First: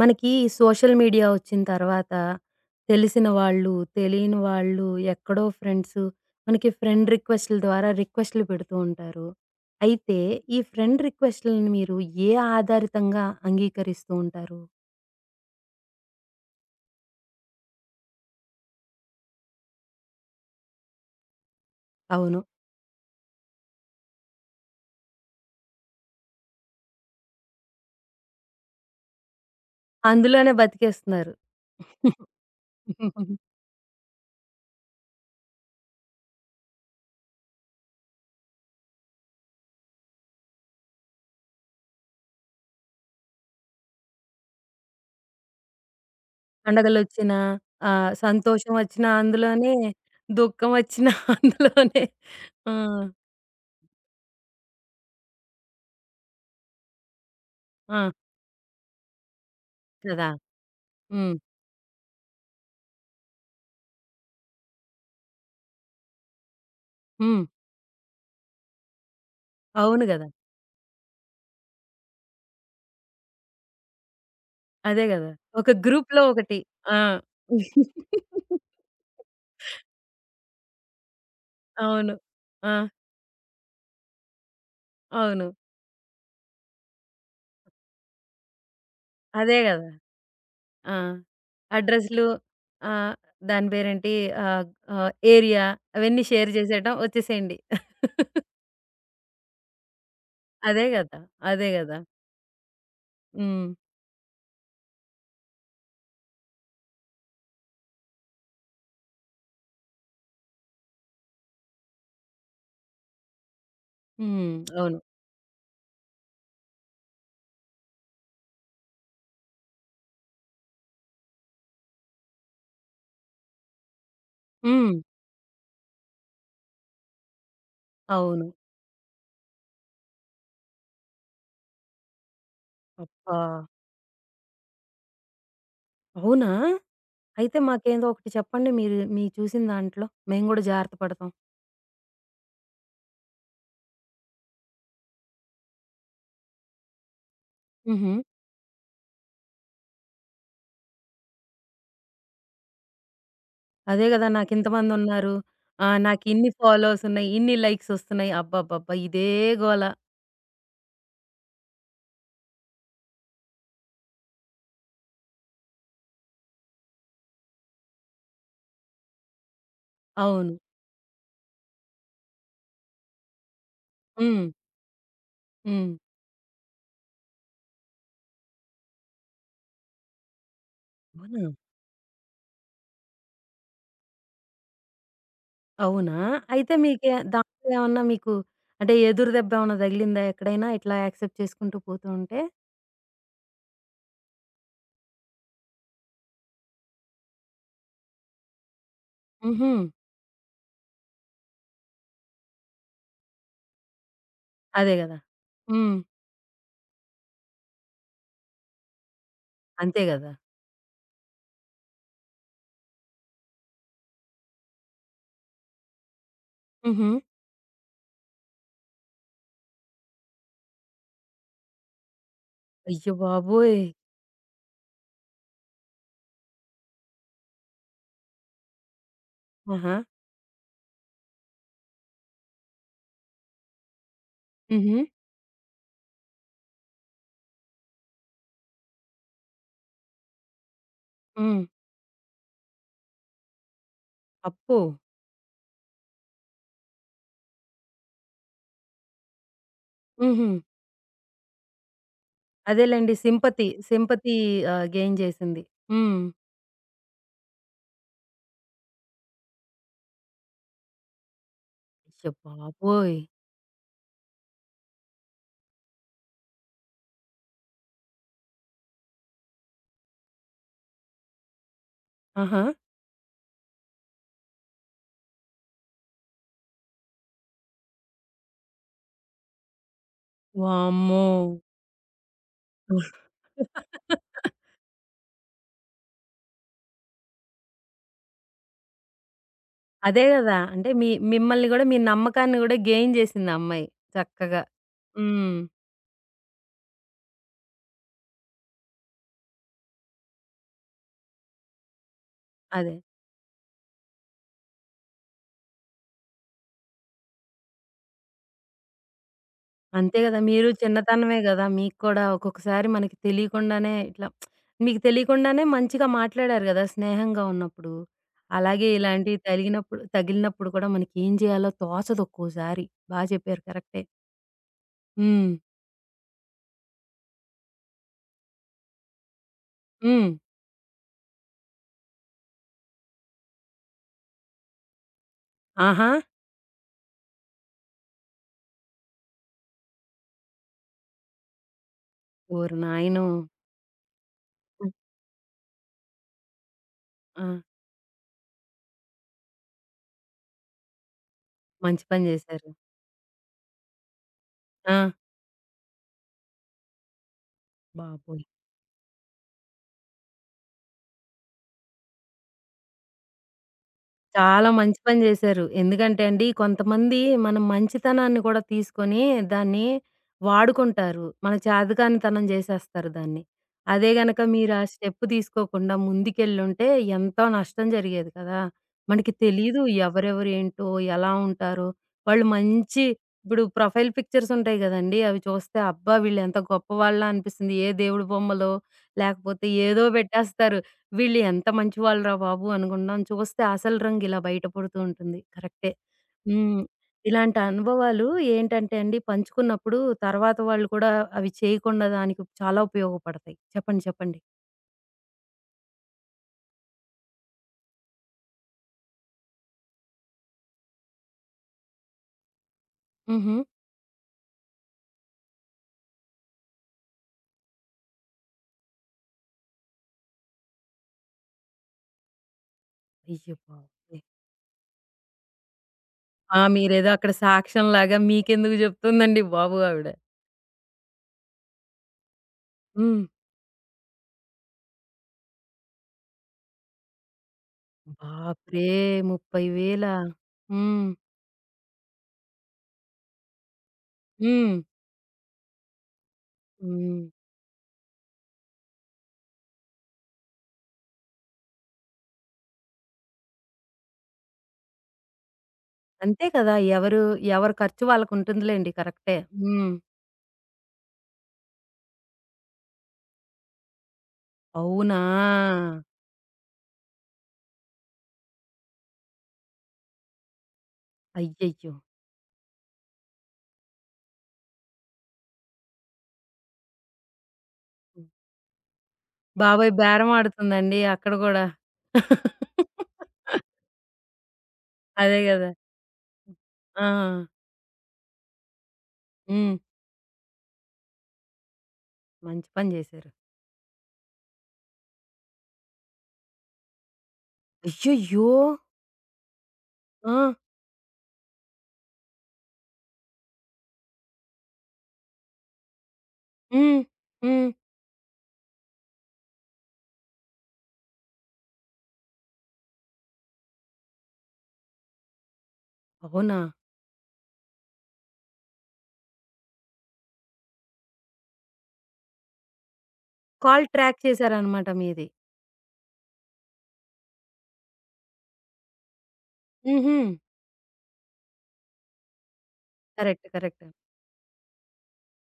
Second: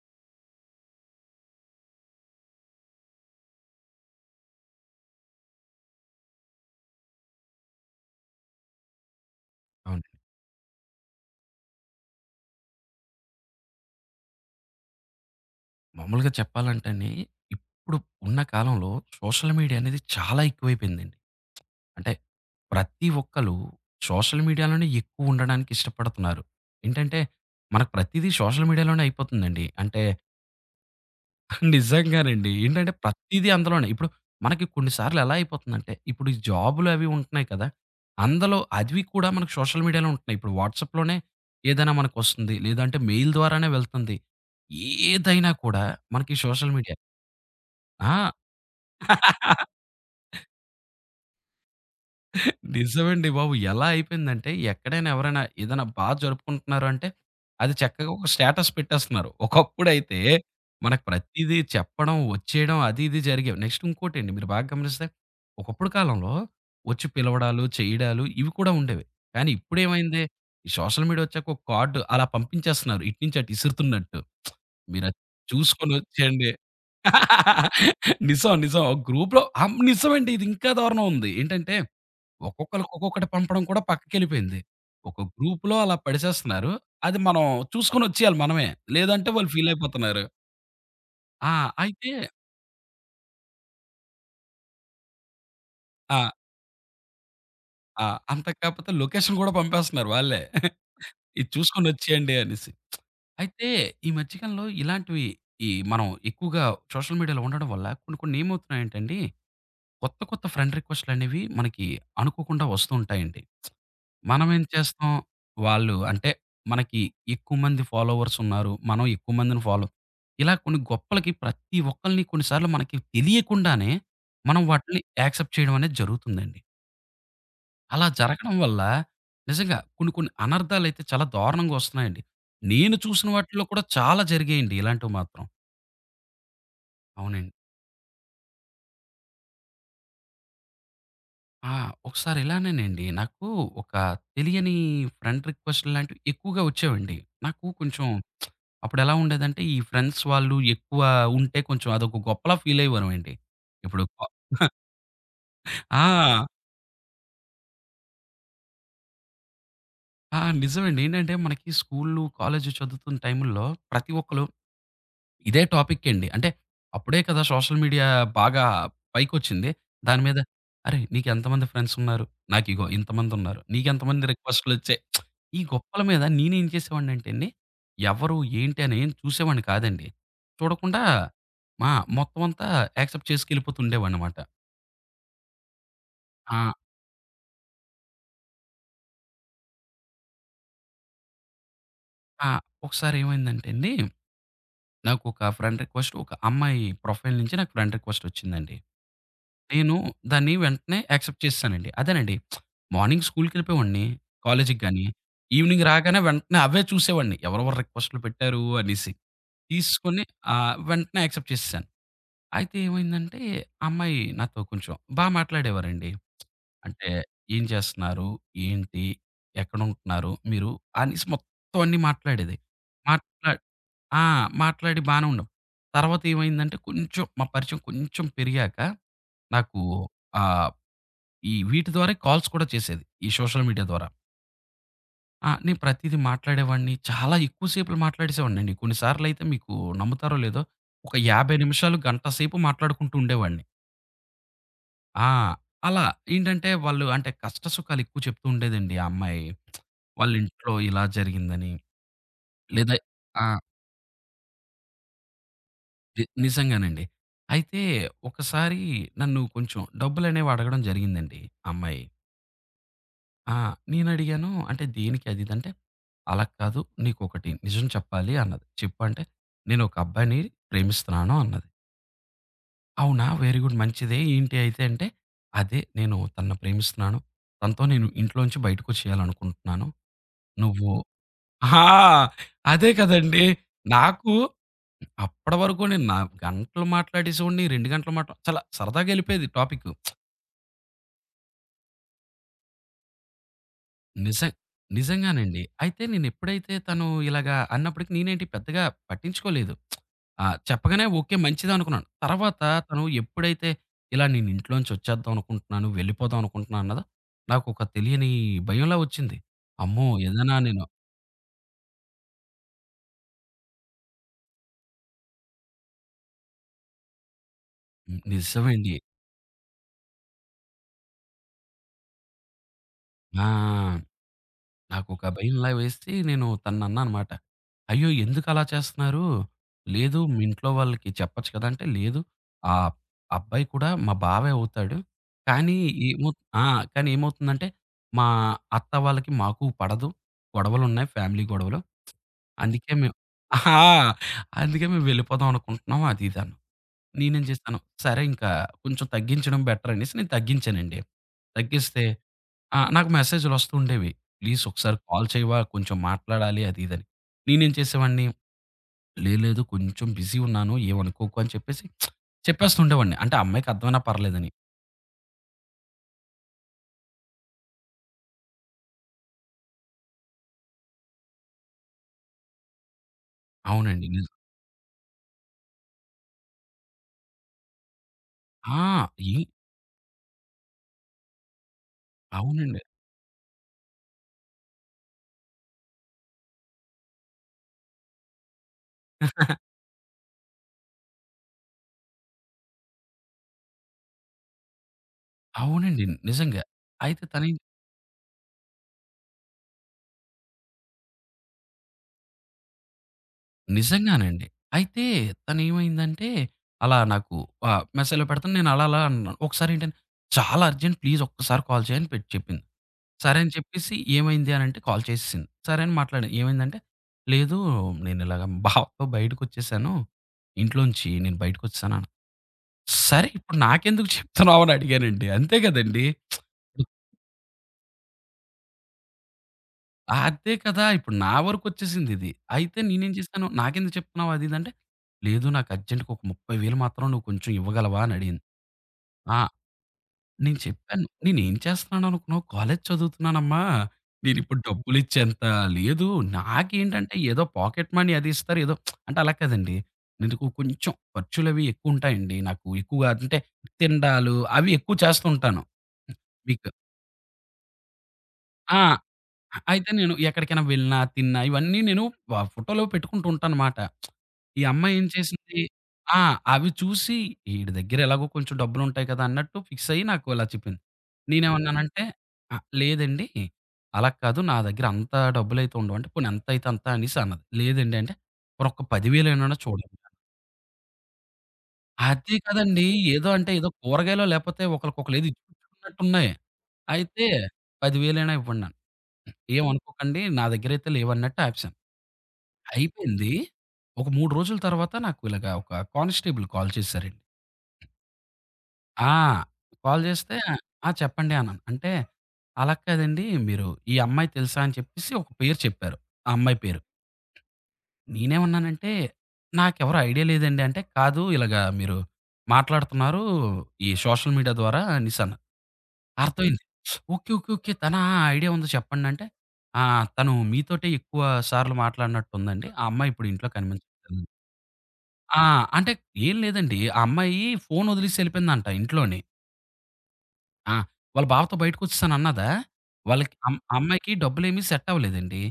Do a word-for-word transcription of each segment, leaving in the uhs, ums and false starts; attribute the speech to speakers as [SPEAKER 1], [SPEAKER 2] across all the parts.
[SPEAKER 1] మనకి social media వచ్చిన తర్వాత తెలిసిన వాళ్ళు, తెలియని వాళ్ళు, ఎక్కడో ఫ్రెండ్స్ మనకి ఫ్రెండ్ రిక్వెస్ట్‌ల ద్వారా రిక్వెస్ట్‌లు పెడుతూ ఉంటారు.
[SPEAKER 2] అవునండి.
[SPEAKER 1] అయితే ఈ ఫ్రెండ్ రిక్వెస్ట్‌లని మీరు ఏ ఆధారితంగా అంగీకరిస్తూ ఉంటారు?
[SPEAKER 2] మామూలుగా చెప్పాలంటేనే ఇప్పుడు ఉన్న కాలంలో సోషల్ మీడియా అనేది చాలా ఎక్కువైపోయిందండి. అంటే
[SPEAKER 1] అవును.
[SPEAKER 2] ప్రతి ఒక్కళ్ళు సోషల్ మీడియాలోనే ఎక్కువ ఉండడానికి ఇష్టపడుతున్నారు. ఏంటంటే మనకు ప్రతీదీ సోషల్ మీడియాలోనే అయిపోతుందండి. అంటే
[SPEAKER 1] అందులోనే బతికేస్తున్నారు.
[SPEAKER 2] నిజంగానండి. ఏంటంటే ప్రతీదీ అందులోనే. ఇప్పుడు మనకి కొన్ని సార్లు ఎలా అయిపోతుందంటే ఇప్పుడు ఈ జాబులు అవి ఉంటున్నాయి కదా! అందులో అవి కూడా మనకు సోషల్ మీడియాలో ఉంటున్నాయి. ఇప్పుడు వాట్సాప్‌లోనే ఏదైనా మనకొస్తుంది. లేదంటే మెయిల్ ద్వారానే వెళ్తుంది. ఏదైనా కూడా మనకి సోషల్ మీడియా.
[SPEAKER 1] పండగలొచ్చినా, ఆహ్,
[SPEAKER 2] ఆ!
[SPEAKER 1] సంతోషం వచ్చినా అందులోనే, దుఃఖం వచ్చినా అందులోనే. ఆ!
[SPEAKER 2] నిజమండి బాబు. ఎలా అయిపోయిందంటే ఎక్కడైనా ఎవరైనా ఏదైనా బా జరుపుకుంటున్నారు అంటే, అది
[SPEAKER 1] ఆ!
[SPEAKER 2] చక్కగా ఒక స్టేటస్ పెట్టేస్తున్నారు. ఒకప్పుడైతే
[SPEAKER 1] కదా!
[SPEAKER 2] మనకు
[SPEAKER 1] హ్మ్.
[SPEAKER 2] ప్రతీదీ చెప్పడం, వచ్చేయడం అది ఇది జరిగేవి. నెక్స్ట్ ఇంకోటండి మీరు బాగా గమనిస్తే, ఒకప్పుడు కాలంలో వచ్చి
[SPEAKER 1] హ్మ్.
[SPEAKER 2] పిలవడాలు, చేయడాలు ఇవి కూడా ఉండేవి. కానీ
[SPEAKER 1] అవును
[SPEAKER 2] ఇప్పుడేమైంది
[SPEAKER 1] గదా!
[SPEAKER 2] ఈ సోషల్ మీడియా వచ్చాక ఒక కార్డ్ అలా పంపించేస్తున్నారు. ఇటు నుంచి అటు ఇసురుతున్నట్టు.
[SPEAKER 1] అదే
[SPEAKER 2] మీరది
[SPEAKER 1] గదా! ఒక
[SPEAKER 2] చూసుకొని
[SPEAKER 1] గ్రూప్‌లో
[SPEAKER 2] వచ్చేయండి.
[SPEAKER 1] ఒకటి. ఆ!
[SPEAKER 2] నిజం. నిజం. ఒక గ్రూప్‌లో అం నిజమండి, ఇది ఇంకా దారుణం ఉంది. ఏంటంటే
[SPEAKER 1] అవును. ఆ!
[SPEAKER 2] ఒక్కొక్కళ్ళకి ఒక్కొక్కటి పంపడం కూడా పక్కకెళ్ళిపోయింది. ఒక
[SPEAKER 1] అవును.
[SPEAKER 2] గ్రూప్‌లో అలా పడేసేస్తున్నారు. అది మనం చూసుకొనొచ్చేయాలి మనమే. లేదంటే వాళ్ళు
[SPEAKER 1] అదే గదా!
[SPEAKER 2] ఫీలయిపోతున్నారు.
[SPEAKER 1] ఆ!
[SPEAKER 2] ఆ! అయితే
[SPEAKER 1] అడ్రెస్‌లు ఆహ్, దాని పేరేంటి? ఆహ్, ఆహ్, ఏరియా
[SPEAKER 2] ఆ!
[SPEAKER 1] అవన్నీ షేర్ చేసేయటం వచ్చేసేయండి.
[SPEAKER 2] ఆ! అంతకు కాపోతే లొకేషన్ గూడా పంపేస్తున్నారు వాళ్ళే.
[SPEAKER 1] అదే గదా!
[SPEAKER 2] ఇది
[SPEAKER 1] అదే గదా!
[SPEAKER 2] చూసుకొనొచ్చేయండి అనేసి.
[SPEAKER 1] హ్మ్.
[SPEAKER 2] అయితే ఈ మధ్య కాలంలో ఇలాంటివి ఈ మనం ఎక్కువగా సోషల్ మీడియాలో ఉండడం వల్ల కొన్ని కొన్ని ఏమవుతున్నాయంటే అండి, కొత్త కొత్త ఫ్రెండ్ రిక్వెస్ట్‌లనేవి మనకి అనుకోకుండా వస్తూ ఉంటాయండి.
[SPEAKER 1] హ్మ్.
[SPEAKER 2] మనమేం
[SPEAKER 1] అవును.
[SPEAKER 2] చేస్తాం? వాళ్ళు అంటే మనకి ఎక్కువ మంది ఫాలోవర్స్ ఉన్నారు. మనం ఎక్కువ మందిని ఫాలో ఇలా కొన్ని గొప్పలకి ప్రతి ఒక్కళ్ళని కొన్ని సార్లు మనకి తెలియకుండానే మనం
[SPEAKER 1] హ్మ్.
[SPEAKER 2] వాటిని యాక్సెప్ట్ చేయడం అనేది జరుగుతుందండి. అలా
[SPEAKER 1] అవును.
[SPEAKER 2] జరగడం వల్ల నిజంగా కొన్ని కొన్ని అనర్థాలైతే చాలా దారుణంగా వస్తున్నాయండి. నేను చూసిన
[SPEAKER 1] అబ్బా!
[SPEAKER 2] వాటిల్లో కూడా చాలా జరిగాయండి ఇలాంటివి మాత్రం.
[SPEAKER 1] అవునా?
[SPEAKER 2] అవునండి.
[SPEAKER 1] అయితే మాకేదో ఒకటి చెప్పండి మీరు మీ చూసిన దాంట్లో. మేము గూడా జాగ్రత్త పడతాం.
[SPEAKER 2] ఆ! ఒకసారి ఇలానేనండి నాకు ఒక తెలియని ఫ్రెండ్ రిక్వెస్ట్ లాంటివి ఎక్కువగా వచ్చేవండి. నాకు కొంచెం
[SPEAKER 1] హుహు.
[SPEAKER 2] అప్పుడెలా ఉండేదంటే ఈ ఫ్రెండ్స్ వాళ్ళు ఎక్కువ ఉంటే కొంచెం అదొక గొప్పలా ఫీల్ అయ్యేవారమండి. ఇప్పుడు
[SPEAKER 1] అదే
[SPEAKER 2] కొ
[SPEAKER 1] గదా! నాకింతమందున్నారు. ఆ!
[SPEAKER 2] ఆ!
[SPEAKER 1] నాకిన్ని ఫాలోవర్స్ ఉన్నాయి. ఇన్ని లైక్స్ ఒస్తున్నాయి. అబ్బబ్బబ్బా! ఇదే గోల.
[SPEAKER 2] ఆ! నిజమండి. ఏంటంటే మనకి స్కూలు, కాలేజు చదువుతున్న టైముల్లో ప్రతి ఒక్కళ్ళు ఇదే టాపిక్కేండి. అంటే అప్పుడే కదా సోషల్ మీడియా బాగా పైకొచ్చింది. దాని మీద
[SPEAKER 1] అవును.
[SPEAKER 2] "అరేయ్! నీకెంతమంది ఫ్రెండ్సున్నారు? నాకిగో ఇంతమందున్నారు. నీకెంతమంది
[SPEAKER 1] హ్మ్.
[SPEAKER 2] రిక్వెస్టులొచ్చాయి?" ఈ
[SPEAKER 1] హ్మ్.
[SPEAKER 2] గొప్పల మీద నేనేం చేసేవాడినంటే అండి, ఎవరు, ఏంటి అని ఏం చూసేవాడిని కాదండి. చూడకుండా
[SPEAKER 1] అవునా?
[SPEAKER 2] మా మొత్తం అంతా యాక్సెప్ట్ చేసుకెళ్ళిపోతుండేవాడినమాట.
[SPEAKER 1] అవునా? అయితే
[SPEAKER 2] ఆ!
[SPEAKER 1] మీకే దాంట్లో ఏమన్నా మీకు అంటే ఎదురు దెబ్బ ఏమన్నా తగిలిందా ఎక్కడైనా ఇట్లా యాక్సెప్ట్ చేసుకుంటూ పోతూ ఉంటే?
[SPEAKER 2] ఆ! ఒకసారేమైందంటే అండి, నాకొక ఫ్రెండ్ రిక్వెస్ట్ ఒక అమ్మాయి ప్రొఫైల్ నుంచి నాకు ఫ్రెండ్ రిక్వెస్టొచ్చిందండి.
[SPEAKER 1] హుహు.
[SPEAKER 2] నేను దాన్ని వెంటనే యాక్సెప్ట్ చేసేసానండి. అదేనండి. మార్నింగ్ స్కూల్‌కెళ్ళిపోయేవాడిని. కాలేజికి
[SPEAKER 1] అదే
[SPEAKER 2] గాని.
[SPEAKER 1] గదా!
[SPEAKER 2] ఈవినింగ్
[SPEAKER 1] హ్మ్.
[SPEAKER 2] రాగానే వెంటనే అవే చూసేవాడిని. ఎవరెవరు రిక్వెస్ట్‌లు పెట్టారు అనేసి.
[SPEAKER 1] అంతే
[SPEAKER 2] తీసుకొని
[SPEAKER 1] గదా!
[SPEAKER 2] ఆహ్, వెంటనే యాక్సెప్ట్ చేసేసాను. అయితే ఏమైందంటే ఆ అమ్మాయి నాతో కొంచెం బా మాట్లాడేవారండి. అంటే
[SPEAKER 1] హుహు.
[SPEAKER 2] ఏం చేస్తున్నారు? ఏంటి? ఎక్కడుంటున్నారు మీరు? అనేసి మొత్తం అన్నీ మాట్లాడేది.
[SPEAKER 1] అయ్య
[SPEAKER 2] మాట్లా
[SPEAKER 1] బాబోయ్!
[SPEAKER 2] ఆ! మాట్లాడి బానే ఉండం. తర్వాత ఏమైందంటే కొంచెం మా పరిచయం కొంచెం పెరిగాక నాకు
[SPEAKER 1] ఆహా!
[SPEAKER 2] ఆహ్ ఈ వీటి ద్వారా కాల్స్ కూడా చేసేది. ఈ సోషల్ మీడియా ద్వారా.
[SPEAKER 1] హుహు.
[SPEAKER 2] ఆ! నేను ప్రతీదీ మాట్లాడేవాడిని. చాలా ఎక్కువ సేపులు మాట్లాడేసేవాడినండి. కొన్ని సార్లయితే మీకు నమ్ముతారో లేదో ఒక యాభై
[SPEAKER 1] హ్మ్.
[SPEAKER 2] నిమిషాలు, గంట సేపు మాట్లాడుకుంటూ ఉండేవాడిని.
[SPEAKER 1] అబ్బో!
[SPEAKER 2] ఆ! అలా ఏంటంటే వాళ్ళు అంటే కష్ట సుఖాలు ఎక్కువ చెప్తూ ఉండేదండి ఆ అమ్మాయి. వాళ్ళ
[SPEAKER 1] హుహు.
[SPEAKER 2] ఇంట్లో ఇలా జరిగిందని లేదా
[SPEAKER 1] అదేలెండి,
[SPEAKER 2] ఆ!
[SPEAKER 1] సింపతి. సింపతి ఆహ్, గెయిన్ జేసింది. హ్మ్.
[SPEAKER 2] ని నిజంగానండి. అయితే ఒకసారి నన్ను కొంచెం డబ్బులనేవి అడగడం జరిగిందండి ఆ అమ్మాయి.
[SPEAKER 1] అయ్య బాబోయ్!
[SPEAKER 2] ఆ! నేనడిగాను అంటే దేనికి అది ఇది అంటే, అలా కాదు నీకొకటి నిజం చెప్పాలి అన్నది. చెప్పంటే, నేనొక అబ్బాయిని ప్రేమిస్తున్నాను అన్నది.
[SPEAKER 1] ఆహా!
[SPEAKER 2] అవునా! వెరీ గుడ్ మంచిదే ఏంటి అయితే అంటే, అదే నేను తనని ప్రేమిస్తున్నాను. తనతో నేను ఇంట్లోంచి బయటకొచ్చేయాలనుకుంటున్నాను. నువ్వు
[SPEAKER 1] వామ్మో!
[SPEAKER 2] ఆ! అదే కదండీ! నాకు అప్పటి వరకు నేను నా గంటలు మాట్లాడేసేవాడిని, రెండు గంటలు మాట్లా చాలా సరదాగా ఎళ్ళిపోయేది టాపిక్.
[SPEAKER 1] అదే గదా! అంటే మీ మిమ్మల్ని గూడా మీ నమ్మకాన్ని గూడా గెయిన్ జేసింది ఆ అమ్మాయి
[SPEAKER 2] నిజం
[SPEAKER 1] చక్కగా. హ్మ్.
[SPEAKER 2] నిజంగానండి. అయితే నేనెప్పుడైతే తను ఇలాగా అన్నప్పటికి నేనేంటి పెద్దగా పట్టించుకోలేదు. ఆ! చెప్పగానే ఓకే మంచిదనుకున్నాను. తర్వాత
[SPEAKER 1] అదే.
[SPEAKER 2] తను ఎప్పుడైతే ఇలా నేను ఇంట్లోంచొచ్చేద్దాం అనుకుంటున్నాను, వెళ్ళిపోదాం అనుకుంటున్నాను అన్నదో నాకొక తెలియని భయంలా వచ్చింది. అమ్మో!
[SPEAKER 1] అంతే గదా!
[SPEAKER 2] ఏదైనా
[SPEAKER 1] మీరు
[SPEAKER 2] నేను
[SPEAKER 1] చిన్నతనమే గదా! మీకు కూడా ఒక్కొక్కసారి మనకి తెలియకుండానే ఇట్లా మీకు తెలియకుండానే మంచిగా మాట్లాడారు గదా! స్నేహంగా ఉన్నప్పుడు. అలాగే
[SPEAKER 2] నిజమండి.
[SPEAKER 1] ఇలాంటివి తలిగినప్పుడు తగిలినప్పుడు కూడా మనకేం జేయాలో తోచదు ఒక్కోసారి. బా చెప్పారు,
[SPEAKER 2] ఆ!
[SPEAKER 1] కరెక్టే.
[SPEAKER 2] నాకొక
[SPEAKER 1] హ్మ్.
[SPEAKER 2] భయంలా వేసి నేను తననన్నానమాట. "అయ్యో! ఎందుకలా చేస్తున్నారు? లేదు
[SPEAKER 1] హ్మ్.
[SPEAKER 2] మీ ఇంట్లో వాళ్ళకి చెప్పొచ్చు కదా!" అంటే, "లేదు ఆ అబ్బాయి కూడా మా బావే అవుతాడు. కానీ
[SPEAKER 1] ఆహా!
[SPEAKER 2] ఏమౌ ఆ! కానీ ఏమవుతుందంటే, మా అత్త వాళ్ళకి మాకు పడదు. గొడవలున్నాయి ఫ్యామిలీ గొడవలు.
[SPEAKER 1] ఓరి
[SPEAKER 2] అందుకే మేము"
[SPEAKER 1] నాయనో!
[SPEAKER 2] ఆ! "అందుకే
[SPEAKER 1] హ్మ్.
[SPEAKER 2] మేము వెళ్ళిపోదాం అనుకుంటున్నాం." అది ఇది అన్నాం.
[SPEAKER 1] ఆ!
[SPEAKER 2] నేనేం చేశాను, సరే ఇంకా కొంచెం తగ్గించడం బెటర్ అనేసి నేను తగ్గించానండి.
[SPEAKER 1] మంచి
[SPEAKER 2] తగ్గిస్తే
[SPEAKER 1] పని జేశారు.
[SPEAKER 2] ఆ! నాకు మెసేజ్‌లు వస్తూ ఉండేవి. "ప్లీజ్
[SPEAKER 1] ఆ!
[SPEAKER 2] ఒకసారి కాల్ చేయవా? కొంచెం మాట్లాడాలి" అది ఇదని. నేనేం చేసేవాడిని,
[SPEAKER 1] బాబోయ్!
[SPEAKER 2] "లేదు లేదు కొంచెం బిజీ ఉన్నాను ఏమనుకోకు" అని చెప్పేసి చెప్పేస్తూ ఉండేవాడిని. అంటే ఆ అమ్మాయికి అర్థమైనా పర్లేదని.
[SPEAKER 1] చాలా మంచి పని జేశారు. ఎందుకంటే అండి, కొంతమంది మన మంచితనాన్ని కూడా తీసుకొని దాన్ని వాడుకుంటారు. మన చేతకానితనం జేసేస్తారు దాన్ని.
[SPEAKER 2] అవునండి.
[SPEAKER 1] అదే
[SPEAKER 2] నిజ
[SPEAKER 1] గనక మీరు ఆ స్టెప్ తీసుకోకుండా ముందుకెళ్ళుంటే ఎంతో నష్టం జరిగేది కదా!
[SPEAKER 2] ఆ!
[SPEAKER 1] మనకి
[SPEAKER 2] ఈ
[SPEAKER 1] తెలీదు ఎవరెవరు ఏంటో, ఎలా ఉంటారో, వాళ్ళు
[SPEAKER 2] అవునండి.
[SPEAKER 1] మంచి ఇప్పుడు ప్రొఫైల్ పిక్చర్స్ ఉంటాయి గదండీ! అవి చూస్తే అబ్బా! వీళ్ళెంత గొప్పవాళ్ళా అనిపిస్తుంది. ఏ దేవుడి బొమ్మలో లేకపోతే ఏదో పెట్టేస్తారు. వీళ్ళు ఎంత మంచి వాళ్ళురా బాబు! అనుకుంటాం. చూస్తే అసలు రంగు ఇలా బయట పడుతూ ఉంటుంది. కరెక్టే.
[SPEAKER 2] అవునండి. నిజంగా.
[SPEAKER 1] హ్మ్.
[SPEAKER 2] అయితే తనేం
[SPEAKER 1] ఇలాంటి అనుభవాలు ఏంటంటే అండి పంచుకున్నప్పుడు తర్వాత వాళ్ళు కూడా అవి చేయకుండా దానికి చాలా ఉపయోగపడతాయి. చెప్పండి. చెప్పండి.
[SPEAKER 2] నిజంగానండి. అయితే తనేమైందంటే, అలా నాకు ఆహ్, మెసేజ్‌లో పెడతను. నేను అలా అలా అన్నాను. ఒకసారేంటంటే, "చాలా అర్జెంట్ ప్లీజ్ ఒక్కసారి కాల్ చేయి" అని పెట్ చెప్పింది. సరే అని
[SPEAKER 1] హుహు.
[SPEAKER 2] చెప్పేసి ఏమైంది అనంటే కాల్ చేసేసింది. సరే అని మాట్లాడాను. ఏమైందంటే, "లేదు నేను ఇలాగ బావతో బయటకొచ్చేసాను. ఇంట్లోంచి నేను బయటకొచ్చేసాను" అన్నా. సరే
[SPEAKER 1] అయ్య
[SPEAKER 2] ఇప్పుడు నాకెందుకు
[SPEAKER 1] బాబోయ్!
[SPEAKER 2] చెప్తున్నావని అడిగానండి. అంతే కదండీ!
[SPEAKER 1] ఆ! మీరేదో అక్కడ సాక్ష్యంలాగా మీకెందుకు చెప్తుందండి బాబు ఆవిడ.
[SPEAKER 2] ఆ! అదే కదా! ఇప్పుడు నా వరకొచ్చేసిందిది. అయితే నేనేం
[SPEAKER 1] హ్మ్.
[SPEAKER 2] చేశాను, "నాకెందుకు చెప్తున్నావు అది ఇది" అంటే, "లేదు నాకు అర్జెంట్‌గా ఒక ముప్ఫై వేలు మాత్రం నువ్వు కొంచెం ఇవ్వగలవా" అని అడిగింది.
[SPEAKER 1] బాప్రే!
[SPEAKER 2] ఆ!
[SPEAKER 1] ముప్పై వేలు.
[SPEAKER 2] నేను చెప్పాను,
[SPEAKER 1] హ్మ్.
[SPEAKER 2] "నేనేం చేస్తున్నాను అనుకున్నావు? కాలేజ్ చదువుతున్నానమ్మా. నేనిప్పుడు
[SPEAKER 1] హ్మ్.
[SPEAKER 2] డబ్బులిచ్చేంత లేదు. నాకేంటంటే
[SPEAKER 1] హ్మ్.
[SPEAKER 2] ఏదో పాకెట్ మనీ అది ఇస్తారు ఏదో" అంటే అలా కాదండి. నీకు కొంచెం ఖర్చులవి ఎక్కువుంటాయండి. నాకు ఎక్కువగా అంటే తిండాలు అవి ఎక్కువ చేస్తూ ఉంటాను.
[SPEAKER 1] అంతే
[SPEAKER 2] మీకు
[SPEAKER 1] కదా! ఎవరు ఎవరి ఖర్చు
[SPEAKER 2] ఆ!
[SPEAKER 1] వాళ్ళకుంటుందిలేండి. కరెక్టే.
[SPEAKER 2] అయితే
[SPEAKER 1] హ్మ్.
[SPEAKER 2] నేను ఎక్కడికైనా వెళ్ళినా, తిన్నా ఇవన్నీ నేను వ ఫోటోలో పెట్టుకుంటూ ఉంటానమాట. ఈ అమ్మాయి ఏం
[SPEAKER 1] అవునా!
[SPEAKER 2] చేసింది ఆ! అవి చూసి ఈడి దగ్గర ఎలాగో కొంచెం డబ్బులుంటాయి కదా! అన్నట్టు ఫిక్స్ అయ్యి నాకు ఇలా చెప్పింది.
[SPEAKER 1] అయ్యయ్యో!
[SPEAKER 2] నేనేమన్నానంటే ఆహ్, లేదండి. అలా కాదు నా దగ్గర అంత డబ్బులైతే ఉండవు. అంటే పోనీ ఎంతైతే అంత అనేసి అన్నది. లేదండి అంటే పోనీ ఒక పది వేలు చూడండి.
[SPEAKER 1] బాబాయ్ బేరం ఆడుతుందండి అక్కడ గూడా.
[SPEAKER 2] అదే కదండీ! ఏదో అంటే ఏదో కూరగాయలో లేపోతే ఒకళ్ళకొకళ్ళు ఏదో
[SPEAKER 1] అదే గదా!
[SPEAKER 2] ఇచ్చుకుంటున్నట్టున్నాయి.
[SPEAKER 1] ఆ!
[SPEAKER 2] అయితే పది వేలు ఇవ్వండి.
[SPEAKER 1] హ్మ్.
[SPEAKER 2] ఏమనుకోకండి నా దగ్గరైతే లేవన్నట్టు ఆపేసాను.
[SPEAKER 1] మంచి పని జేశారు.
[SPEAKER 2] అయిపోయింది. ఒక మూడు రోజుల తర్వాత నాకు ఇలాగ ఒక కానిస్టేబుల్ కాల్ చేశారండి.
[SPEAKER 1] అయ్యయ్యో!
[SPEAKER 2] ఆ! కాల్
[SPEAKER 1] ఆ!
[SPEAKER 2] చేస్తే "ఆ! చెప్పండి" అన్నాను. అంటే "అలా కాదండి మీరు ఈ అమ్మాయి తెలుసా?" అని చెప్పేసి ఒక పేరు చెప్పారు. ఆ అమ్మాయి పేరు.
[SPEAKER 1] హ్మ్. హ్మ్.
[SPEAKER 2] నేనేమన్నానంటే, "నాకెవరు ఐడియా లేదండి" అంటే, "కాదు ఇలాగా మీరు మాట్లాడుతున్నారు ఈ సోషల్ మీడియా ద్వారా" అనేసన్నా.
[SPEAKER 1] అవునా!
[SPEAKER 2] అర్థమైంది. ఓకే. ఓకే. ఓకే. తనా ఆ! ఐడియా ఉంది చెప్పండంటే, "ఆ! తను మీతోటే ఎక్కువ సార్లు మాట్లాడినట్టుందండి. ఆ అమ్మాయి ఇప్పుడు ఇంట్లో
[SPEAKER 1] కాల్ ట్రాక్
[SPEAKER 2] కనిపించట్లేదు."
[SPEAKER 1] చేశారనమాట మీది.
[SPEAKER 2] ఆ! అంటే ఏం లేదండి. ఆ అమ్మాయి ఫోనొదిలేసి ఎళ్ళిపోయిందంట ఇంట్లోనే.
[SPEAKER 1] హుహు.
[SPEAKER 2] ఆ! వాళ్ళ బావతో బయటకొచ్చేసానన్నదా, వాళ్ళకి
[SPEAKER 1] కరెక్ట్.
[SPEAKER 2] అమ్ ఆ
[SPEAKER 1] కరెక్ట్.
[SPEAKER 2] అమ్మాయికి డబ్బులేమి సెట్ అవ్వలేదండి.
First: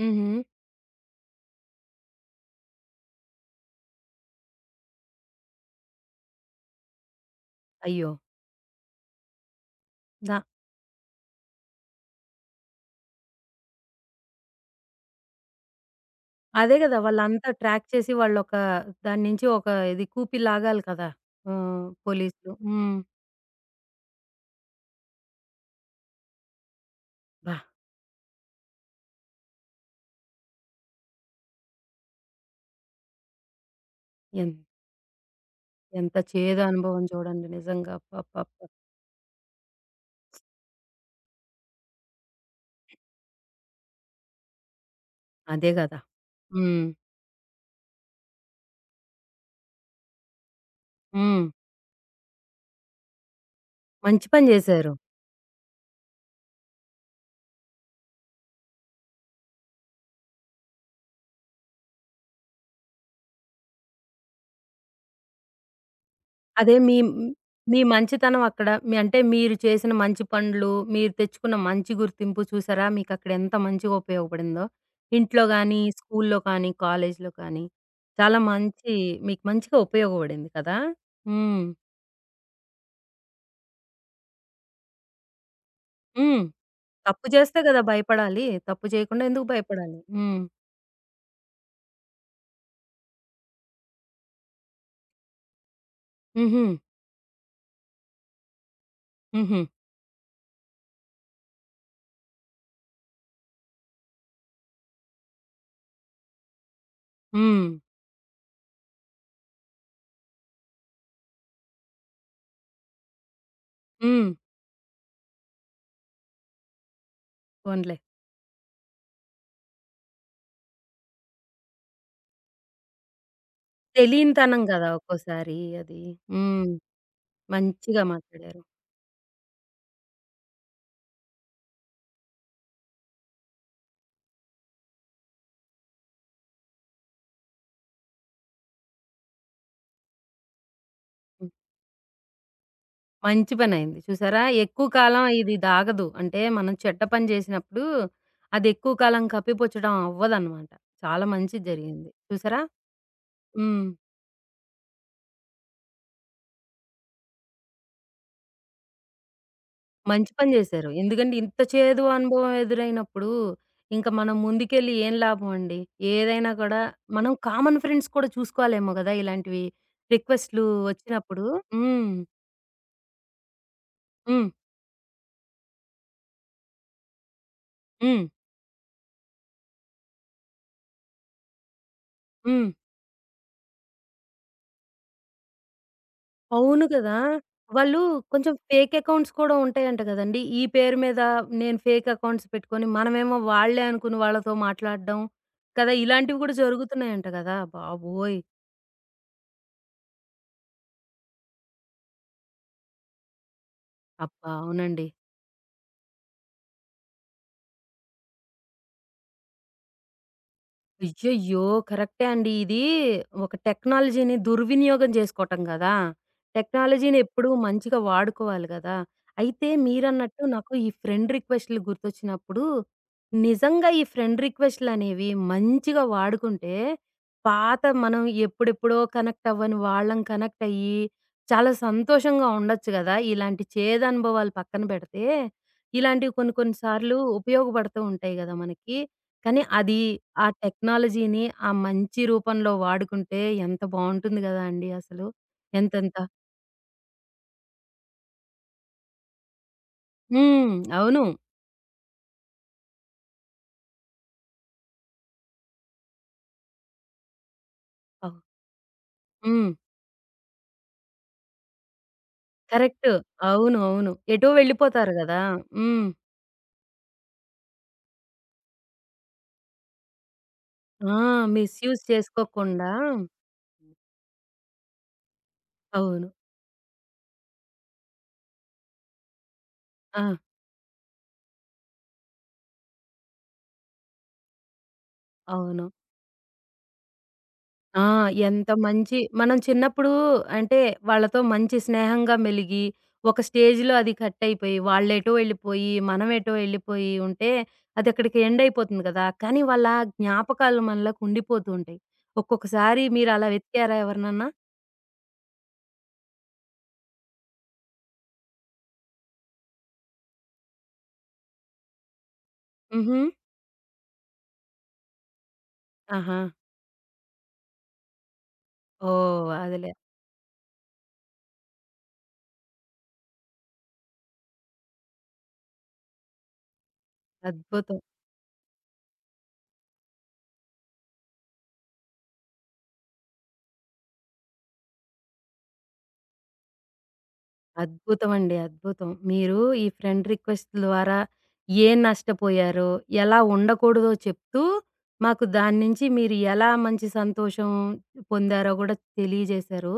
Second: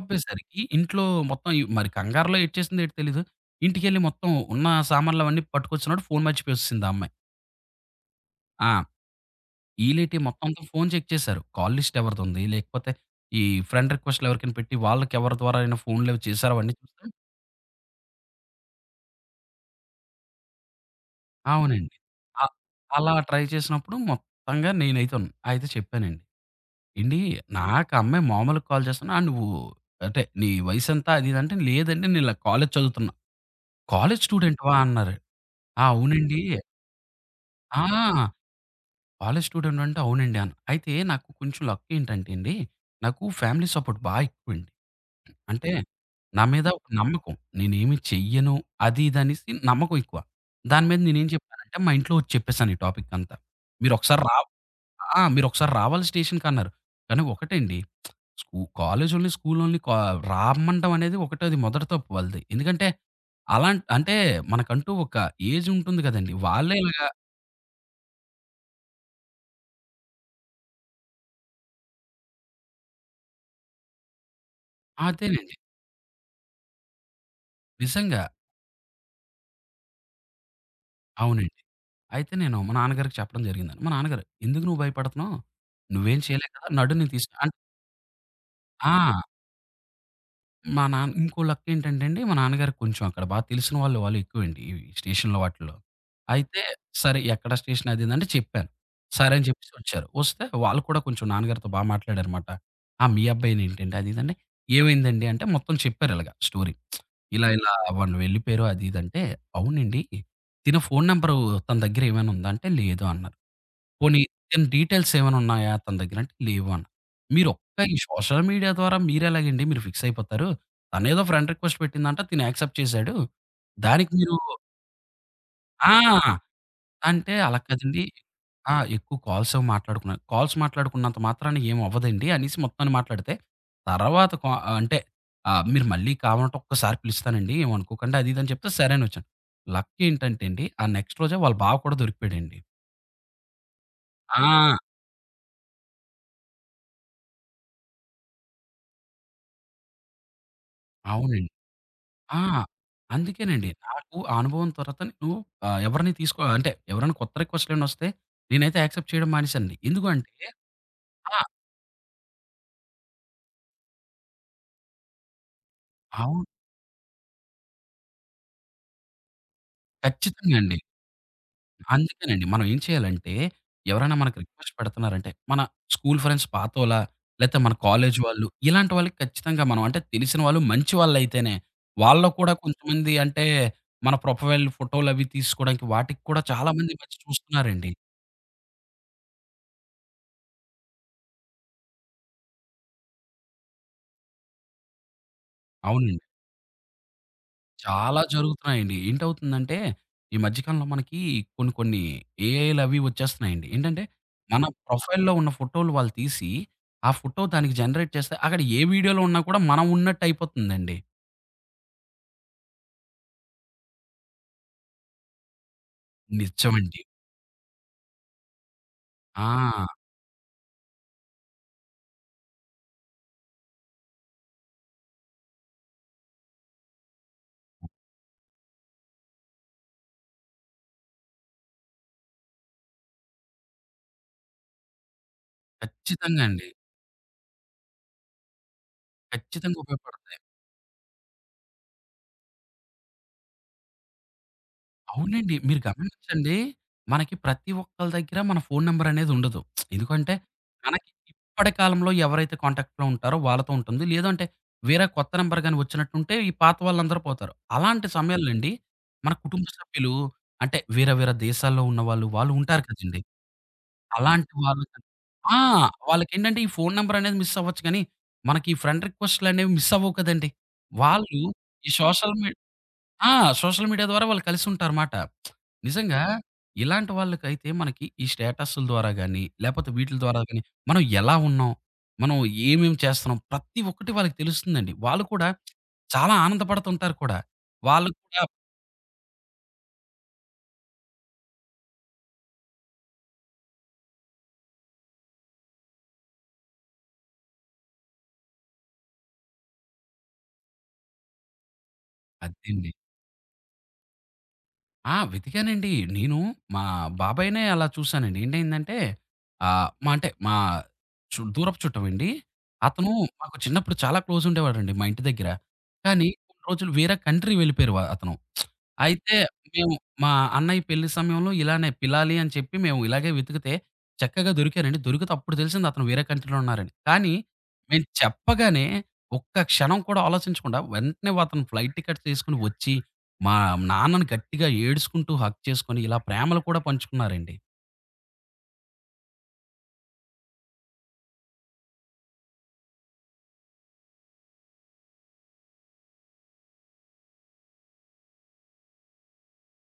[SPEAKER 1] హుహు.
[SPEAKER 2] ఇంట్లో మొత్తం ఇ మరి కంగారులో ఏడ్చేసిందో ఏటో తెలీదు. ఇంటికెళ్ళి మొత్తం ఉన్న సామాన్లవన్నీ పట్టుకొచ్చినప్పుడు ఫోన్ మర్చిపోయేసేసింది ఆ అమ్మాయి.
[SPEAKER 1] అయ్యో!
[SPEAKER 2] ఆ! ఈళ్ళేటి
[SPEAKER 1] దా
[SPEAKER 2] మొత్తం అంతా ఫోన్ చెక్ చేశారు. కాల్ లిస్ట్ ఎవరిదుంది, లేకపోతే ఈ ఫ్రెండ్ రిక్వెస్ట్‌లు ఎవరికైనా పెట్టి వాళ్ళకి ఎవరి ద్వారా అయినా ఫోన్‌లేవో చేశారా అవన్నీ
[SPEAKER 1] అదే గదా!
[SPEAKER 2] చూస్తే
[SPEAKER 1] వాళ్ళంతా ట్రాక్ చేసి వాళ్ళొక దాని నుంచి ఒక ఇది కూపి లాగాలి కదా! ఆహ్,
[SPEAKER 2] అవునండి. అ
[SPEAKER 1] పోలీసులు. హ్మ్.
[SPEAKER 2] అలా ట్రై చేసినప్పుడు మొత్తంగా నేనైతే ఉన్ అయితే చెప్పానండి. ఏండి
[SPEAKER 1] అబ్బా!
[SPEAKER 2] నాకు ఆ అమ్మాయి మామూలుగా కాల్ చేస్తున్నా. "ఆ! నువ్వు అంటే నీ వయసెంత?" అది ఇది అంటే, "లేదండి నేను ఇలా కాలేజ్ చదువుతున్నా." "కాలేజ్
[SPEAKER 1] ఎంత
[SPEAKER 2] స్టూడెంట్‌వా?" అన్నారు. "ఆ!
[SPEAKER 1] ఎంత
[SPEAKER 2] అవునండి."
[SPEAKER 1] చేదు అనుభవం చూడండి
[SPEAKER 2] "ఆ!
[SPEAKER 1] నిజంగా. అబ్బబ్బబ్బా!
[SPEAKER 2] కాలేజ్ స్టూడెంట్ అంటే అవునండి" అన్నా. అయితే నాకు కొంచెం లక్ ఏంటంటే అండి, నాకు ఫ్యామిలీ సపోర్ట్ బా ఎక్కువండి.
[SPEAKER 1] అదే
[SPEAKER 2] అంటే
[SPEAKER 1] గదా!
[SPEAKER 2] నా మీద
[SPEAKER 1] హ్మ్.
[SPEAKER 2] ఒక నమ్మకం. నేనేమి చెయ్యను అది ఇది అనేసి నమ్మకం ఎక్కువ. దాని మీద నేనేం
[SPEAKER 1] హ్మ్.
[SPEAKER 2] చెప్పానంటే మా ఇంట్లో వచ్చి చెప్పేసాను ఈ టాపిక్ అంతా. "మీరొకసారి
[SPEAKER 1] మంచి
[SPEAKER 2] రా
[SPEAKER 1] పని జేశారు.
[SPEAKER 2] ఆ! మీరొకసారి రావాలి స్టేషన్‌కి" అన్నారు. కానీ ఒకటండి స్కూ కాలేజోళ్ళని, స్కూలోళ్ళని కా రమ్మంటం అనేది ఒకటది మొదటి తప్పు వాళ్ళది. ఎందుకంటే, అలాం అంటే మనకంటూ ఒక ఏజుంటుంది కదండీ!
[SPEAKER 1] అదే
[SPEAKER 2] వాళ్ళే
[SPEAKER 1] మీ
[SPEAKER 2] ఇలాగా
[SPEAKER 1] మీ మంచితనం అక్కడ మీ అంటే మీరు చేసిన మంచి పనులు, మీరు తెచ్చుకున్న మంచి గుర్తింపు చూసారా? మీకక్కడ ఎంత మంచిగా ఉపయోగపడిందో. ఇంట్లో
[SPEAKER 2] అదేనండి.
[SPEAKER 1] గానీ, స్కూల్లో కానీ, కాలేజీలో కానీ
[SPEAKER 2] నిజంగా.
[SPEAKER 1] చాలా మంచి మీకు మంచిగా ఉపయోగపడింది కదా!
[SPEAKER 2] అవునండి.
[SPEAKER 1] హ్మ్.
[SPEAKER 2] అయితే నేను మా నాన్నగారికి చెప్పడం జరిగిందండి. మా నాన్నగారు "ఎందుకు నువ్వు భయపడుతున్నావు? నువ్వేం
[SPEAKER 1] హ్మ్.
[SPEAKER 2] చేయలేవు కదా! నడు నేను
[SPEAKER 1] తప్పు
[SPEAKER 2] తీసుకు" అన్
[SPEAKER 1] చేస్తే గదా భయపడాలి. తప్పు
[SPEAKER 2] ఆ!
[SPEAKER 1] చేయకుండా ఎందుకు భయపడాలి? హ్మ్.
[SPEAKER 2] మా నాన్న ఇంకో లక్కేంటంటే అండి, మా నాన్నగారికి కొంచెం అక్కడ బా తెలిసిన వాళ్ళు, వాళ్ళు ఎక్కువండి ఈ స్టేషన్‌లో వాటిల్లో. అయితే
[SPEAKER 1] హుహు.
[SPEAKER 2] సరే ఎక్కడ స్టేషన్ అది ఇది అంటే చెప్పాను. సరే అని
[SPEAKER 1] హుహు.
[SPEAKER 2] చెప్పేసి వచ్చారు. వస్తే వాళ్ళు కూడా కొంచెం నాన్నగారితో బా మాట్లాడారనమాట. "ఆ! మీ అబ్బాయేనేంటండి?" అది ఇది అంటే, "ఏమైందండి?" అంటే మొత్తం చెప్పారిలాగ స్టోరీ. ఇలా
[SPEAKER 1] హ్మ్.
[SPEAKER 2] ఇలా వాళ్ళు వెళ్ళిపోయారు అది ఇది అంటే, "అవునండి తిన ఫోను నంబరు తన దగ్గర ఏమైనా ఉందా?" అంటే, "లేదు" అన్నారు. పోనీ
[SPEAKER 1] హ్మ్.
[SPEAKER 2] తన డీటెయిల్స్ ఏమైనా ఉన్నాయా తన దగ్గర? అంటే లేవు అన్నా. మీరొక్క
[SPEAKER 1] పోనీలే.
[SPEAKER 2] ఈ సోషల్ మీడియా ద్వారా మీరెలాగండి మీరు ఫిక్స్ అయిపోతారు. తనేదో ఫ్రెండ్ రిక్వెస్ట్ పెట్టిందంట తిను యాక్సెప్ట్ చేసాడు. దానికి మీరు
[SPEAKER 1] తెలియనితనం గదా! ఒక్కోసారి అది.
[SPEAKER 2] ఆ!
[SPEAKER 1] హ్మ్.
[SPEAKER 2] అంటే అలా
[SPEAKER 1] మంచిగా
[SPEAKER 2] కాదండి.
[SPEAKER 1] మాట్లాడారు.
[SPEAKER 2] ఆ! ఎక్కువ కాల్స్ అవి మాట్లాడుకున్నారు. కాల్స్ మాట్లాడుకున్నంత మాత్రాన ఏమి అవ్వదండి అనేసి మొత్తాన్ని మాట్లాడితే, తర్వాత కా అంటే ఆహ్, మీరు మళ్ళీ కావాలంటే ఒక్కసారి పిలుస్తానండి ఏమనుకోకండి అది ఇది అని చెప్తే సరే అనొచ్చాను. లక్ ఏంటంటే అండి ఆ నెక్స్ట్ రోజే
[SPEAKER 1] హ్మ్.
[SPEAKER 2] వాళ్ళ బావ కూడా దొరికిపోయాడండి.
[SPEAKER 1] మంచి పనయింది. చూసారా?
[SPEAKER 2] ఆ!
[SPEAKER 1] ఎక్కువ కాలం ఇది దాగదు. అంటే మనం చెడ్డ పని జేసినప్పుడు అది ఎక్కువ కాలం కప్పిపుచ్చడం అవ్వదనమాట. చాలా
[SPEAKER 2] అవునండి.
[SPEAKER 1] మంచిది జరిగింది.
[SPEAKER 2] ఆ!
[SPEAKER 1] చూసారా?
[SPEAKER 2] అందుకేనండి.
[SPEAKER 1] హ్మ్.
[SPEAKER 2] నాకు ఆ అనుభవం తర్వాత నేను ఆహ్, ఎవరిని తీసుకో అంటే ఎవరైనా కొత్త రిక్వెస్ట్‌లేవన్నొస్తే నేనైతే యాక్సెప్ట్ చేయడం మానేశానండి. ఎందుకు
[SPEAKER 1] మంచి
[SPEAKER 2] అంటే
[SPEAKER 1] పని జేశారు. ఎందుకంటే
[SPEAKER 2] ఆ!
[SPEAKER 1] ఇంత చేదు అనుభవం ఎదురైనప్పుడు ఇంక మనం ముందుకెళ్ళి ఏం లాభం అండి?
[SPEAKER 2] అవును.
[SPEAKER 1] ఏదైనా కూడా మనం కామన్ ఫ్రెండ్స్ కూడా చూసుకోవాలేమో గదా! ఇలాంటివి
[SPEAKER 2] ఖచ్చితంగా
[SPEAKER 1] రిక్వెస్ట్‌లు
[SPEAKER 2] అండి.
[SPEAKER 1] వచ్చినప్పుడు. హ్మ్.
[SPEAKER 2] అందుకేనండి. మనం ఏం చేయాలంటే ఎవరైనా మనకు
[SPEAKER 1] హ్మ్.
[SPEAKER 2] రిక్వెస్ట్ పెడుతున్నారంటే మన స్కూల్ ఫ్రెండ్స్ పాతోలా, లేతే మన కాలేజీ
[SPEAKER 1] హ్మ్.
[SPEAKER 2] వాళ్ళు ఇలాంటి వాళ్ళకి ఖచ్చితంగా మనం అంటే తెలిసిన వాళ్ళు మంచి వాళ్ళైతేనే. వాళ్ళలో కూడా
[SPEAKER 1] హ్మ్.
[SPEAKER 2] కొంతమంది అంటే మన ప్రొఫైల్ ఫోటోలవి తీసుకోవడానికి వాటికి కూడా చాలా
[SPEAKER 1] అవును
[SPEAKER 2] మంది ఈ
[SPEAKER 1] కదా!
[SPEAKER 2] మధ్య చూస్తున్నారండి.
[SPEAKER 1] వాళ్ళు కొంచెం ఫేక్ అకౌంట్స్ కూడా ఉంటాయంట గదండీ. ఈ పేరు మీద నేను ఫేక్ అకౌంట్స్ పెట్టుకొని, మనమేమో వాళ్ళే అనుకుని వాళ్ళతో మాట్లాడడం కదా!
[SPEAKER 2] అవునండి.
[SPEAKER 1] ఇలాంటివి గూడా జరుగుతున్నాయంట గదా!
[SPEAKER 2] చాలా
[SPEAKER 1] బాబోయ్!
[SPEAKER 2] జరుగుతున్నాయండి. ఏంటవుతుందంటే, ఈ మధ్య కాలంలో మనకి కొన్ని కొన్ని ఏఐలవి వచ్చేస్తున్నాయండి. ఏంటంటే,
[SPEAKER 1] అబ్బా!
[SPEAKER 2] మన
[SPEAKER 1] అవునండి.
[SPEAKER 2] ప్రొఫైల్‌లో ఉన్న ఫోటోలు వాళ్ళు తీసి, ఆ ఫోటో దానికి జనరేట్ చేస్తే, అక్కడ ఏ వీడియోలో ఉన్నా కూడా మనం ఉన్నట్టయిపోతుందండి.
[SPEAKER 1] అయ్యయ్యో! కరెక్టే అండి. ఇది ఒక టెక్నాలజీని దుర్వినియోగం చేసుకోవటం కదా!
[SPEAKER 2] నిజమండి.
[SPEAKER 1] టెక్నాలజీని ఎప్పుడూ మంచిగా వాడుకోవాలి కదా! అయితే
[SPEAKER 2] ఆ!
[SPEAKER 1] మీరన్నట్టు నాకు ఈ ఫ్రెండ్ రిక్వెస్ట్‌లు గుర్తొచ్చినప్పుడు, నిజంగా ఈ ఫ్రెండ్ రిక్వెస్ట్‌లనేవి మంచిగా వాడుకుంటే, పాత మనం ఎప్పుడెప్పుడో కనెక్ట్ అవ్వని వాళ్ళం కనెక్ట్ అయ్యి, చాలా సంతోషంగా ఉండొచ్చు గదా! ఇలాంటి చేదనుభవాలు పక్కన పెడితే, ఇలాంటివి
[SPEAKER 2] ఖచ్చితంగా
[SPEAKER 1] కొన్ని
[SPEAKER 2] అండి.
[SPEAKER 1] కొన్ని సార్లు ఉపయోగపడుతూ ఉంటాయి గదా మనకి. కానీ
[SPEAKER 2] ఖచ్చితంగా
[SPEAKER 1] అది
[SPEAKER 2] ఉపయోగపడతాయి.
[SPEAKER 1] ఆ టెక్నాలజీని ఆ మంచి రూపంలో వాడుకుంటే ఎంత బావుంటుంది గదా అండి అసలు.
[SPEAKER 2] అవునండి. మీరు
[SPEAKER 1] ఎంతెంత
[SPEAKER 2] గమనించండి. మనకి ప్రతి ఒక్కళ్ళ దగ్గర మన ఫోను నంబర్ అనేది ఉండదు. ఎందుకంటే
[SPEAKER 1] హ్మ్.
[SPEAKER 2] మనకి
[SPEAKER 1] అవును.
[SPEAKER 2] ఇప్పటి కాలంలో ఎవరైతే కాంటాక్ట్‌లో ఉంటారో వాళ్ళతో ఉంటుంది. లేదు అంటే వేరే కొత్త నంబర్ గాని వచ్చినట్టుంటే ఈ పాత వాళ్ళందరూ పోతారు. అలాంటి
[SPEAKER 1] అవ్
[SPEAKER 2] సమయాల్లో అండి మన కుటుంబ
[SPEAKER 1] హ్మ్.
[SPEAKER 2] సభ్యులు అంటే వేరే వేరే దేశాల్లో ఉన్నవాళ్ళు, వాళ్ళు వాళ్ళు ఉంటారు
[SPEAKER 1] కరెక్ట్.
[SPEAKER 2] కదండీ!
[SPEAKER 1] అవును. అవును. ఎటో
[SPEAKER 2] అలాంటి వాళ్ళు
[SPEAKER 1] వెళ్ళిపోతారు గదా!
[SPEAKER 2] ఆ!
[SPEAKER 1] హ్మ్.
[SPEAKER 2] వాళ్ళకేంటంటే ఈ ఫోను నంబర్ అనేది మిస్ అవ్వచ్చు కానీ మనకి ఈ ఫ్రెండ్ రిక్వెస్ట్‌లనేవి మిస్ అవ్వవు కదండీ!
[SPEAKER 1] ఆ!
[SPEAKER 2] వాళ్ళు ఈ
[SPEAKER 1] మిస్‌యూజ్
[SPEAKER 2] సోషల్ మీ
[SPEAKER 1] చేసుకోకుండా
[SPEAKER 2] ఆ! సోషల్ మీడియా ద్వారా వాళ్ళు కలిసుంటారుమాట. నిజంగా
[SPEAKER 1] అవును.
[SPEAKER 2] ఇలాంటి వాళ్ళకైతే మనకి ఈ స్టేటస్‌ల ద్వారా గాని, లేపోతే వీటిల
[SPEAKER 1] ఆ!
[SPEAKER 2] ద్వారా గాని మనం ఎలా ఉన్నాం? మనం ఏమేం చేస్తున్నాం? ప్రతి ఒక్కటి వాళ్ళకి తెలుస్తుందండి. వాళ్ళు కూడా
[SPEAKER 1] అవును.
[SPEAKER 2] చాలా ఆనందపడుతుంటారు కూడా.
[SPEAKER 1] ఆ!
[SPEAKER 2] వాళ్ళు కూడా
[SPEAKER 1] ఎంత మంచి మనం చిన్నప్పుడు అంటే వాళ్ళతో మంచి స్నేహంగా మెలిగి, ఒక స్టేజ్‌లో అది కట్టయిపోయి, వాళ్ళెటో వెళ్ళిపోయి, మనం ఎటో వెళ్ళిపోయి ఉంటే, అదక్కడికి ఎండ్ అయిపోతుంది కదా! కానీ వాళ్ళ జ్ఞాపకాలు మనలోకి ఉండిపోతూ ఉంటాయి.
[SPEAKER 2] అదేండి.
[SPEAKER 1] ఒక్కొక్కసారి మీరలా వెతికారా ఎవరినన్నా?
[SPEAKER 2] ఆ! వెతికానండి. నేను మా బాబాయినే అలా చూసానండి. ఏంటయిందంటే ఆహ్, మా అంటే మా చు దూరపు చుట్టమండి. అతను
[SPEAKER 1] హుహు.
[SPEAKER 2] హ్మ్. మాకు చిన్నప్పుడు చాలా క్లోజ్ ఉండేవాడండి మా ఇంటి దగ్గర. కానీ
[SPEAKER 1] ఆహా!
[SPEAKER 2] కొన్ని రోజులు వేరే కంట్రీ వెళ్ళిపోయారు వ అతను. అయితే
[SPEAKER 1] ఓహ్! అదిలే.
[SPEAKER 2] మేము మా అన్నయ్య పెళ్లి సమయంలో ఇలానే పిల్లాలి అని చెప్పి మేము ఇలాగే వెతికితే చక్కగా దొరికారండి. దొరికితే అప్పుడు తెలిసింది అతను వేరే కంట్రీలో ఉన్నారని. కానీ
[SPEAKER 1] అద్భుతం.
[SPEAKER 2] మేము చెప్పగానే ఒక్క క్షణం కూడా ఆలోచించకుండా వెంటనే అతను ఫ్లైట్ టికెట్స్ తీసుకొని వచ్చి మా నాన్నని గట్టిగా ఏడుసుకుంటూ హగ్ చేసుకొని ఇలా ప్రేమలు కూడా పంచుకున్నారండి.
[SPEAKER 1] అద్భుతమండి. అద్భుతం. మీరు ఈ ఫ్రెండ్ రిక్వెస్ట్ ద్వారా ఏం నష్టపోయారో, ఎలా ఉండకూడదో చెప్తూ, మాకు దాని నుంచి మీరు ఎలా మంచి సంతోషం పొందారో గూడా తెలియజేశారు.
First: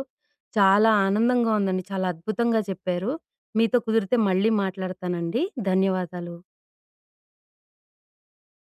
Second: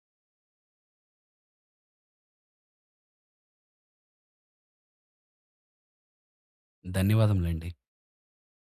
[SPEAKER 1] చాలా ఆనందంగా ఉందండి. చాలా అద్భుతంగా చెప్పారు. మీతో కుదిరితే మళ్ళీ మాట్లాడతానండి. ధన్యవాదాలు.
[SPEAKER 2] ధన్యవాదములండి.